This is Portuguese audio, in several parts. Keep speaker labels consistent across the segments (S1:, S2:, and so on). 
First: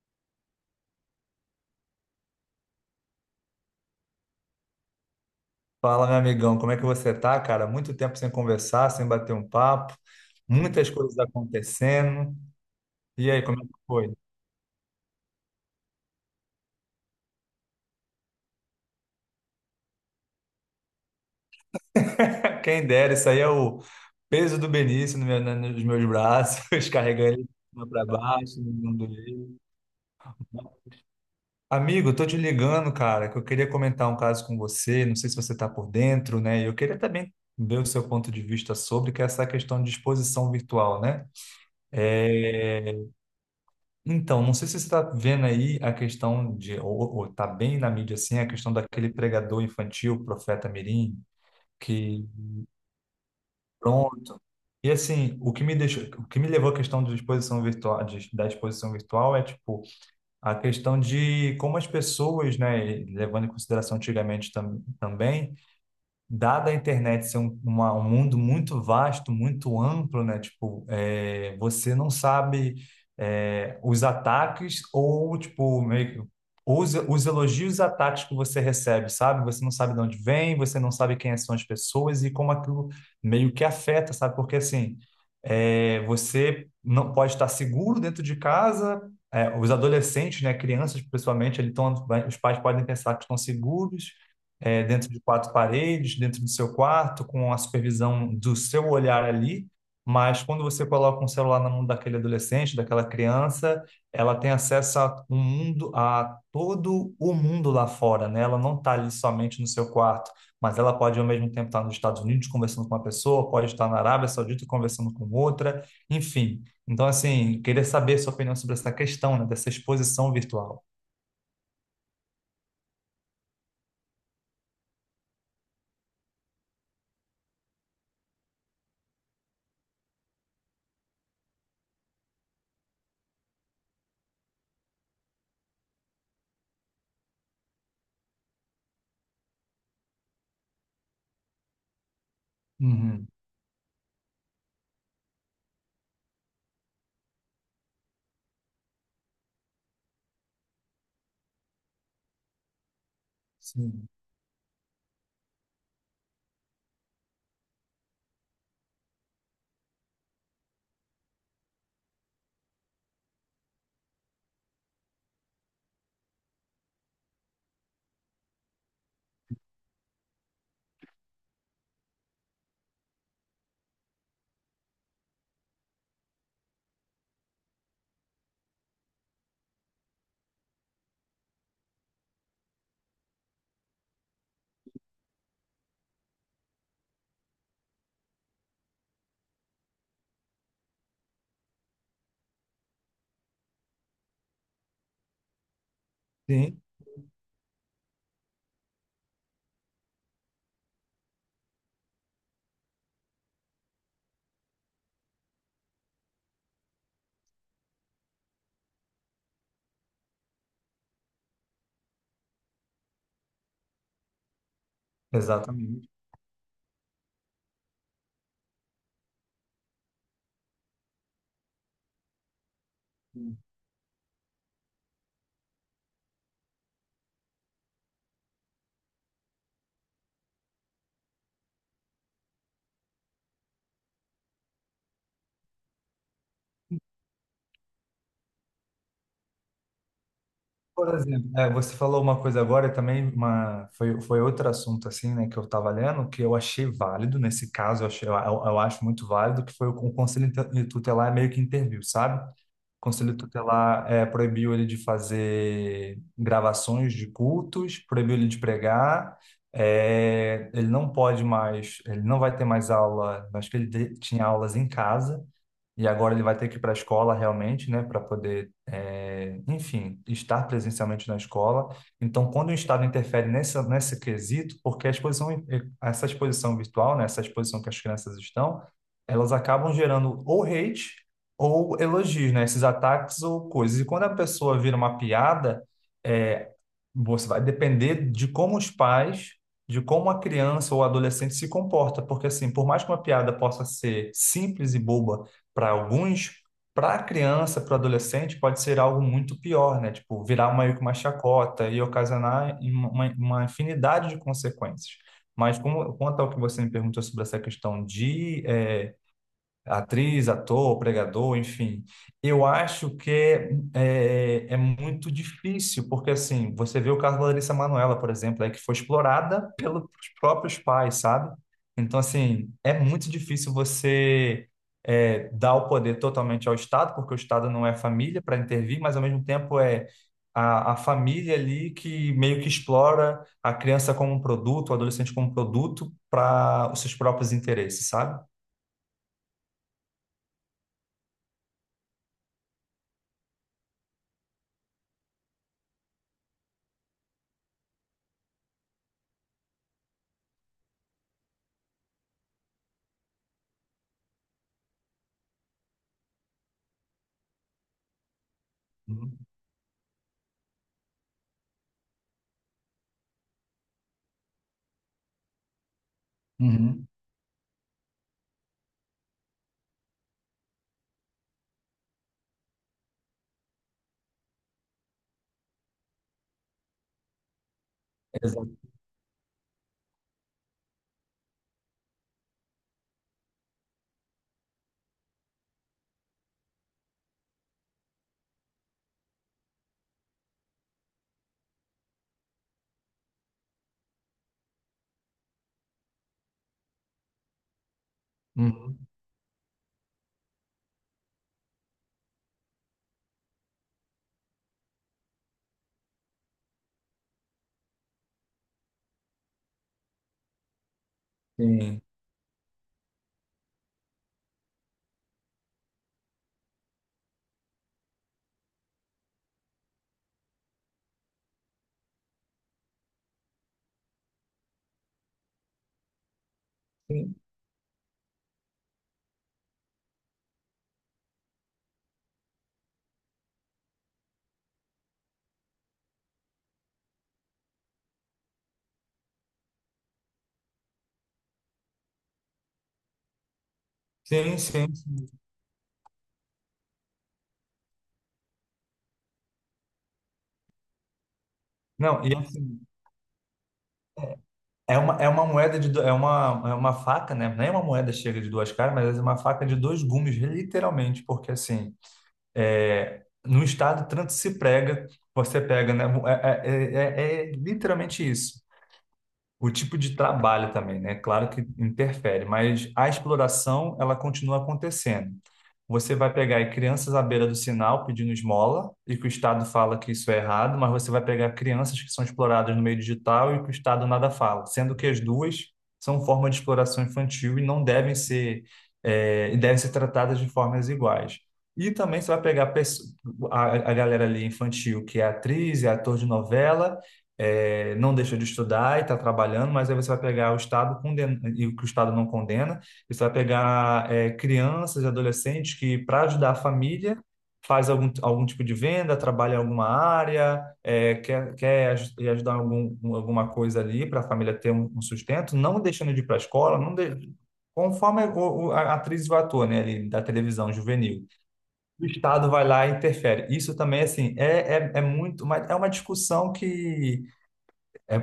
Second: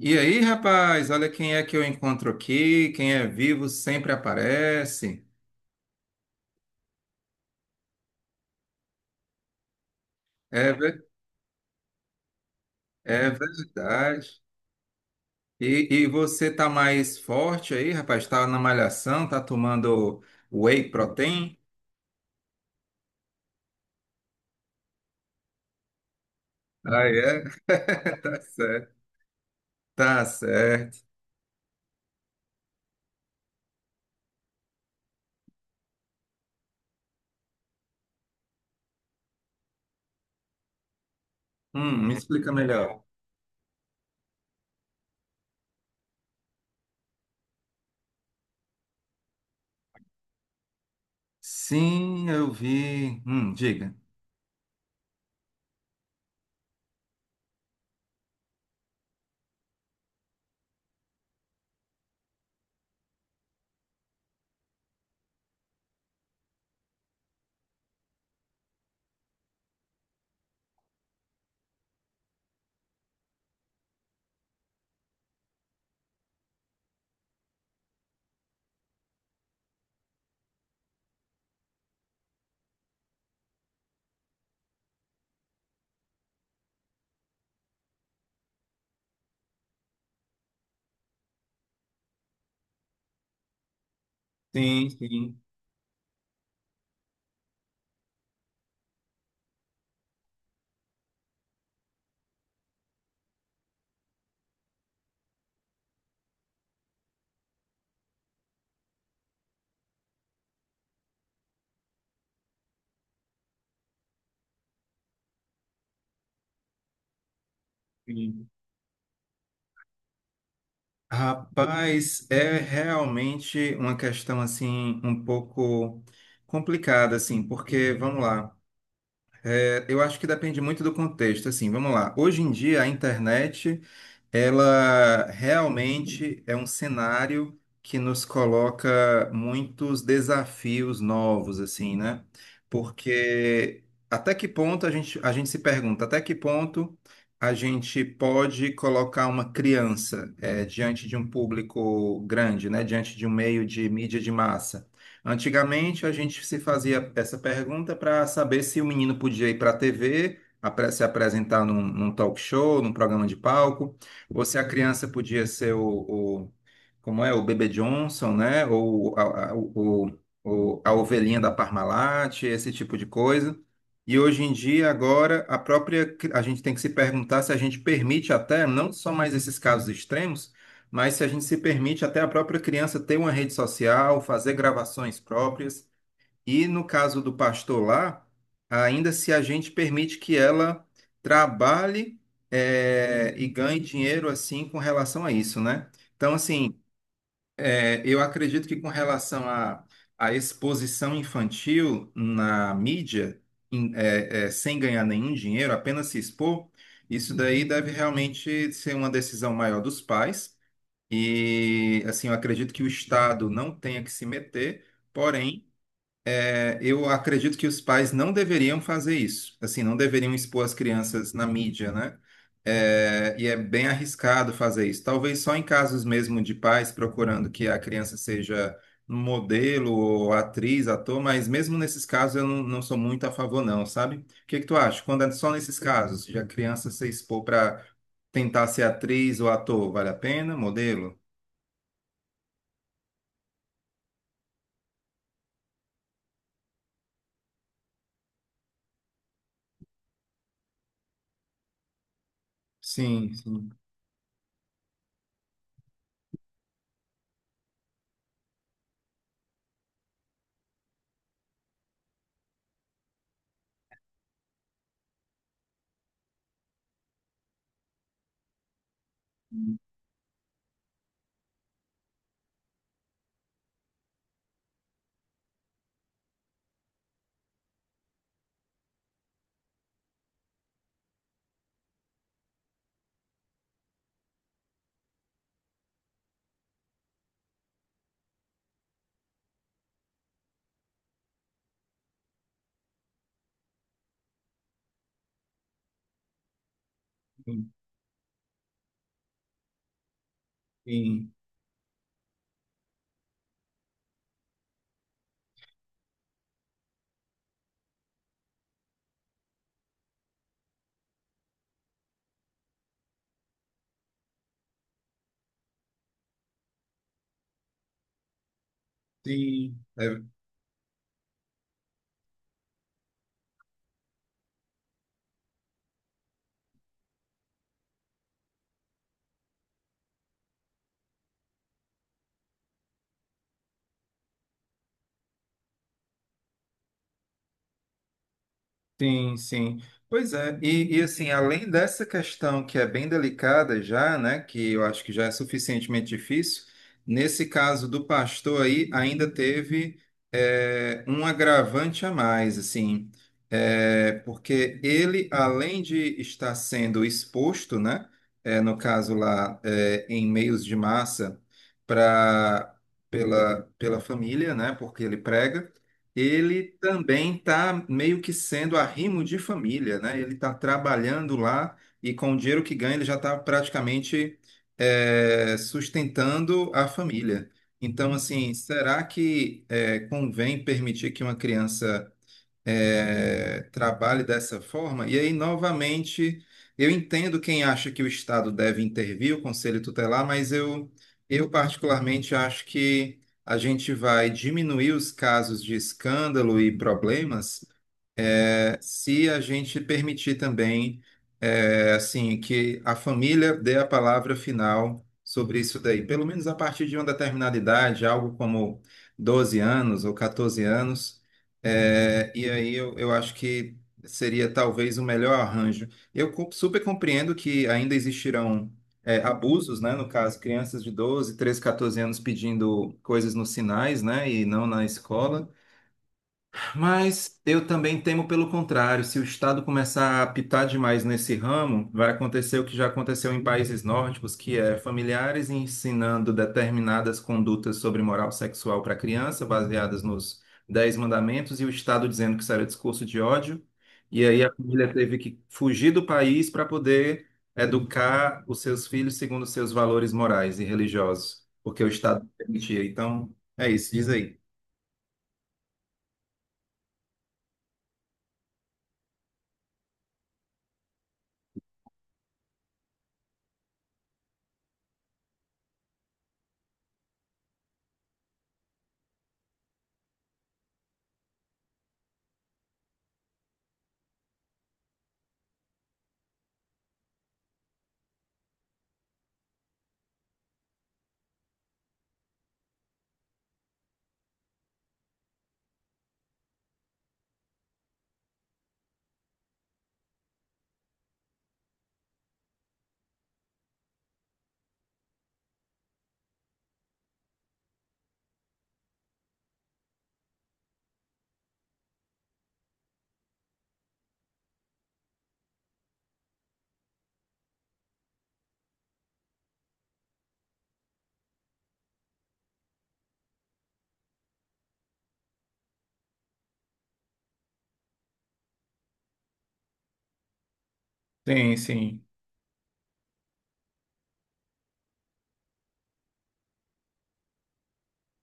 S1: E aí, rapaz, olha quem é que eu encontro aqui. Quem é vivo sempre aparece.
S2: Fala, meu amigão, como é que você tá, cara? Muito tempo sem conversar, sem bater um papo,
S1: É,
S2: muitas coisas acontecendo.
S1: é
S2: E aí, como é que foi?
S1: verdade. E você tá mais forte aí, rapaz? Tá na malhação, tá tomando whey protein?
S2: Quem dera, isso aí é o peso do Benício no meu- na- nos meus braços,
S1: Ah,
S2: carregando
S1: é?
S2: ele para
S1: Tá
S2: baixo,
S1: certo.
S2: não doeu.
S1: Tá certo.
S2: Amigo, eu tô te ligando, cara, que eu queria comentar um caso com você, não sei se você está por dentro, né? E eu queria também ver o seu ponto de vista sobre, que é essa questão de exposição virtual, né?
S1: Me explica
S2: É,
S1: melhor.
S2: então, não sei se você está vendo aí a questão ou tá bem na mídia assim, a questão daquele pregador infantil, profeta Mirim, que
S1: Sim, eu vi. Diga.
S2: pronto. E assim, o que me levou à questão de exposição virtual, da exposição virtual é tipo a questão de como as pessoas, né, levando em consideração antigamente também dada a internet ser um mundo muito vasto, muito amplo, né? Tipo, você não sabe os ataques ou, tipo, meio que os elogios e os ataques que você recebe, sabe? Você não sabe de onde vem, você não sabe quem são as pessoas e como aquilo meio que afeta, sabe? Porque, assim, você não pode estar seguro dentro de casa, os adolescentes, né, crianças, principalmente, eles tão, os pais podem pensar que estão seguros,
S1: Sim,
S2: dentro de
S1: sim.
S2: quatro paredes, dentro do seu quarto, com a supervisão do seu olhar ali. Mas quando você coloca um celular na mão daquele adolescente, daquela criança, ela tem acesso a um mundo, a todo o mundo lá fora, né? Ela não está ali somente no seu quarto, mas ela pode ao mesmo tempo estar nos Estados Unidos conversando com uma pessoa, pode estar na Arábia Saudita conversando com outra, enfim. Então, assim, queria saber sua
S1: Sim.
S2: opinião sobre essa questão, né, dessa exposição virtual.
S1: Rapaz, é realmente uma questão assim um pouco complicada assim, porque vamos lá, eu acho que depende muito do contexto assim, vamos lá. Hoje em dia a internet ela realmente é um cenário que nos coloca muitos desafios novos, assim, né?
S2: Uhum.
S1: Porque até que ponto a gente se pergunta, até que ponto a gente pode colocar uma criança diante de um público grande, né? Diante de um meio de
S2: Sim.
S1: mídia de massa? Antigamente a gente se fazia essa pergunta para saber se o menino podia ir para a TV, se apresentar num talk show, num programa de palco. Ou se a criança podia ser como é, o Bebê Johnson, né? Ou a ovelhinha da Parmalat, esse tipo de coisa. E hoje em dia, agora, a gente tem que se perguntar se a gente permite até, não só mais esses casos extremos, mas se a gente se permite até a própria criança ter uma rede social, fazer gravações próprias. E no caso do pastor lá, ainda se a gente permite que ela trabalhe e ganhe dinheiro assim com relação a isso, né? Então, assim,
S2: Sim,
S1: eu acredito que com relação à exposição infantil na mídia, sem ganhar nenhum dinheiro, apenas se expor, isso daí deve realmente ser uma decisão maior dos pais. E, assim, eu acredito que o Estado não tenha que se meter. Porém,
S2: exatamente.
S1: eu acredito que os pais não deveriam fazer isso, assim, não deveriam expor as crianças na mídia, né? É, e é bem arriscado fazer isso. Talvez só em casos mesmo de pais procurando que a criança seja modelo ou atriz, ator, mas mesmo nesses casos eu não sou muito a favor, não, sabe? O que que tu acha? Quando é só nesses casos, de a criança se expor para tentar ser atriz ou ator, vale a pena?
S2: Por
S1: Modelo?
S2: exemplo, você falou uma coisa agora e também foi outro assunto assim, né, que eu estava lendo, que eu achei válido, nesse caso, eu acho muito válido, que foi o Conselho Tutelar meio que interviu, sabe? O
S1: Sim,
S2: Conselho
S1: sim.
S2: Tutelar proibiu ele de fazer gravações de cultos, proibiu ele de pregar, ele não pode mais, ele não vai ter mais aula, acho que ele tinha aulas em casa, e agora ele vai ter que ir para a escola realmente, né, para poder, enfim, estar presencialmente na escola. Então, quando o Estado interfere nesse quesito, porque a exposição, essa exposição virtual, né, essa exposição que as crianças estão, elas acabam gerando ou hate ou elogios, né, esses ataques ou coisas. E quando a pessoa vira uma piada, eh, você vai depender de como os pais, de como a criança ou adolescente se comporta. Porque, assim, por mais que uma piada possa ser simples e boba, para alguns, para a
S1: Sim,
S2: criança, para o adolescente, pode ser algo muito pior, né? Tipo, virar uma que uma
S1: sim,
S2: chacota e ocasionar em uma infinidade de consequências. Mas como, quanto ao que você me perguntou sobre essa questão de atriz, ator, pregador, enfim. Eu acho que é muito difícil, porque assim, você vê o caso da Larissa Manoela, por exemplo, é que foi explorada
S1: sim.
S2: pelos
S1: É,
S2: próprios pais, sabe? Então, assim, é muito difícil você dar o poder totalmente ao Estado, porque o Estado não é família para intervir, mas ao mesmo tempo é a família ali que meio que explora a criança como um produto, o adolescente como um produto para os seus próprios interesses, sabe?
S1: sim, sim. Pois é, e assim, além dessa questão que é bem delicada já, né, que eu acho que já é suficientemente difícil, nesse caso do pastor aí ainda teve um agravante a mais, assim, porque ele, além de estar sendo exposto, né, no caso lá, em meios de massa, para pela família, né, porque ele prega, ele
S2: Uhum.
S1: também está meio que sendo arrimo de família, né? Ele está trabalhando lá e com o dinheiro que ganha ele já está praticamente sustentando a família. Então, assim,
S2: Exato.
S1: será que convém permitir que uma criança trabalhe dessa forma. E aí, novamente, eu entendo quem acha que o Estado deve intervir, o Conselho Tutelar, mas eu particularmente acho que a gente vai diminuir os casos de escândalo e problemas
S2: Uhum.
S1: se a gente permitir também, assim, que a família dê a palavra final sobre isso daí, pelo menos a partir de uma determinada idade, algo como 12 anos ou 14 anos,
S2: Sim.
S1: e aí eu acho que seria talvez o melhor arranjo. Eu super compreendo que ainda existirão abusos, né? No caso, crianças de 12, 13, 14 anos pedindo coisas nos sinais, né? E não na escola.
S2: Sim,
S1: Mas eu também temo pelo contrário. Se o Estado começar a pitar demais nesse ramo, vai acontecer o que já aconteceu em países nórdicos, que é familiares ensinando determinadas condutas sobre moral sexual para criança, baseadas nos Dez Mandamentos, e o Estado dizendo que isso era discurso de ódio. E aí a
S2: sim,
S1: família
S2: sim.
S1: teve
S2: Sim.
S1: que fugir do país para poder educar os seus filhos segundo os seus valores morais e religiosos, porque o Estado
S2: Não,
S1: não
S2: e assim,
S1: permitia. Então, é isso, diz aí.
S2: é uma moeda de, do- é uma faca, né? Nem é uma moeda chega de duas caras, mas é uma faca de dois gumes, literalmente, porque assim, no estado tanto se prega, você pega, né? É literalmente isso. O tipo de trabalho também, né? Claro que interfere, mas a exploração ela continua acontecendo. Você vai pegar aí crianças à beira do sinal pedindo esmola e que o Estado fala que isso é errado, mas você vai pegar crianças que são exploradas no meio digital e que o Estado nada fala, sendo que as duas são forma de exploração infantil e não devem ser e devem ser tratadas de formas iguais. E também você vai pegar a, a galera ali infantil que é atriz, é ator de novela não deixou de estudar e está trabalhando, mas aí você vai pegar o Estado condena, e o que o Estado não condena, e você vai pegar crianças e adolescentes que, para ajudar a família, faz algum tipo de venda, trabalha em alguma área, quer ajudar em alguma coisa ali para a família ter um sustento, não deixando de ir para a escola, não conforme a atriz vai ator, né, ali, da televisão juvenil.
S1: Sim, sim.
S2: O Estado vai lá e interfere. Isso também, assim, é muito. Mas é uma discussão que é,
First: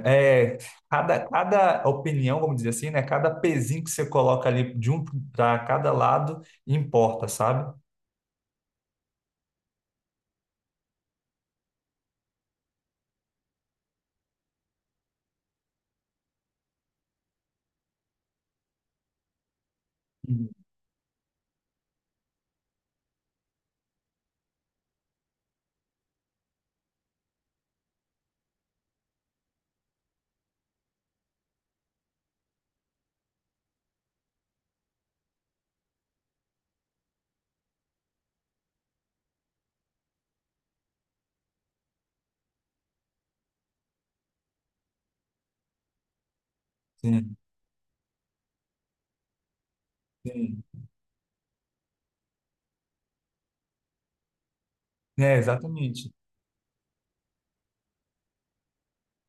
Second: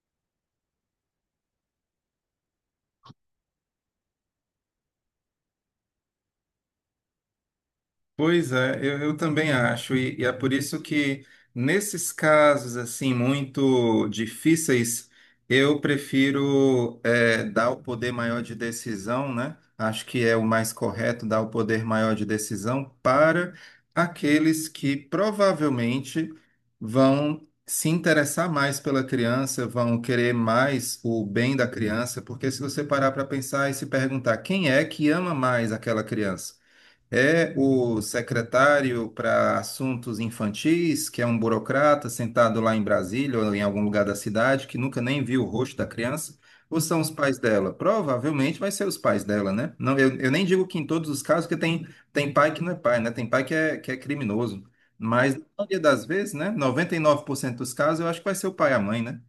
S2: é, cada opinião, vamos dizer assim, né? Cada pezinho que você coloca ali de um para cada lado importa, sabe?
S1: Pois é, eu também acho, e é por isso que nesses casos assim muito difíceis, eu prefiro dar o poder maior de decisão, né? Acho que é o
S2: Uhum.
S1: mais correto dar o poder maior de decisão para aqueles que provavelmente vão se interessar mais pela criança, vão querer mais o bem da criança, porque se você parar para pensar e se perguntar quem é que ama mais aquela criança? É o secretário para assuntos infantis, que é um burocrata sentado lá em Brasília ou em algum lugar da cidade que nunca nem viu o rosto da criança, ou são os pais
S2: Sim,
S1: dela? Provavelmente vai ser os pais dela, né? Não, eu nem
S2: sim.
S1: digo que em todos os casos, porque tem pai que não é pai, né? Tem pai que é criminoso. Mas
S2: É,
S1: na maioria das
S2: exatamente.
S1: vezes, né? 99% dos casos, eu acho que vai ser o pai e a mãe, né?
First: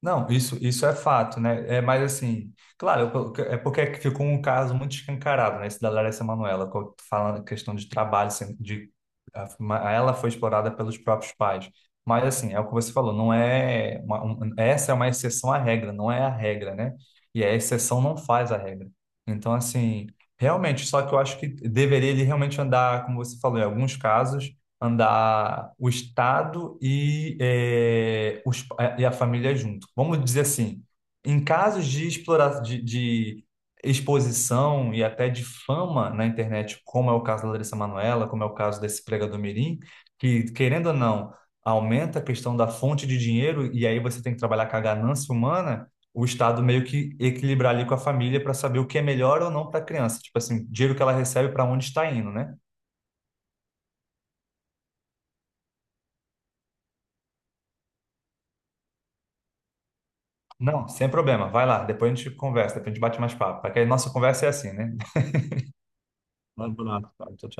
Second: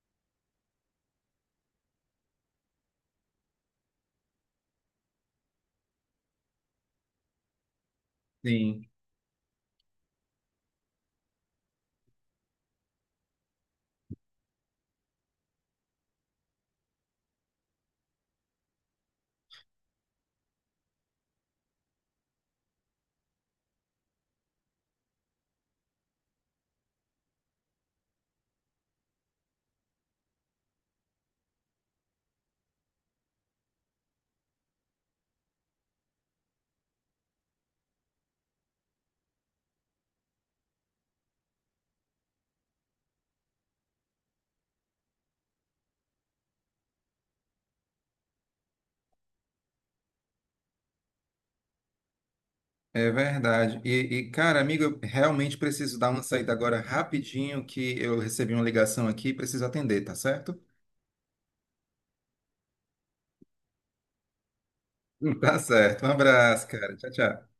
S2: Não, isso é fato, né? É, mas assim, claro, é porque ficou um caso muito escancarado, né? Esse da Larissa Manoela, falando a questão de trabalho, assim,
S1: Sim.
S2: ela foi explorada pelos próprios pais. Mas assim, é o que você falou, não é uma, essa é uma exceção à regra, não é a regra, né? E a exceção não faz a regra. Então, assim, realmente, só que eu acho que deveria ele realmente andar, como você falou, em alguns casos andar o Estado e, e a família junto. Vamos dizer assim, em casos de exploração, de exposição e até de fama na internet, como é o caso da Larissa Manoela, como é o caso desse pregador mirim, que, querendo ou não, aumenta a questão da fonte de dinheiro e aí você tem que trabalhar com a ganância humana, o Estado meio que equilibrar ali com a família para saber o que é melhor ou não para a criança. Tipo assim, dinheiro que ela recebe para onde está indo, né?
S1: É verdade. E, cara, amigo, eu realmente preciso dar uma saída agora rapidinho, que eu recebi uma ligação aqui e preciso atender, tá certo?
S2: Não, sem problema. Vai lá, depois a gente conversa, depois a gente bate mais papo. Porque a nossa conversa é assim, né?
S1: Tá certo. Um abraço, cara. Tchau, tchau.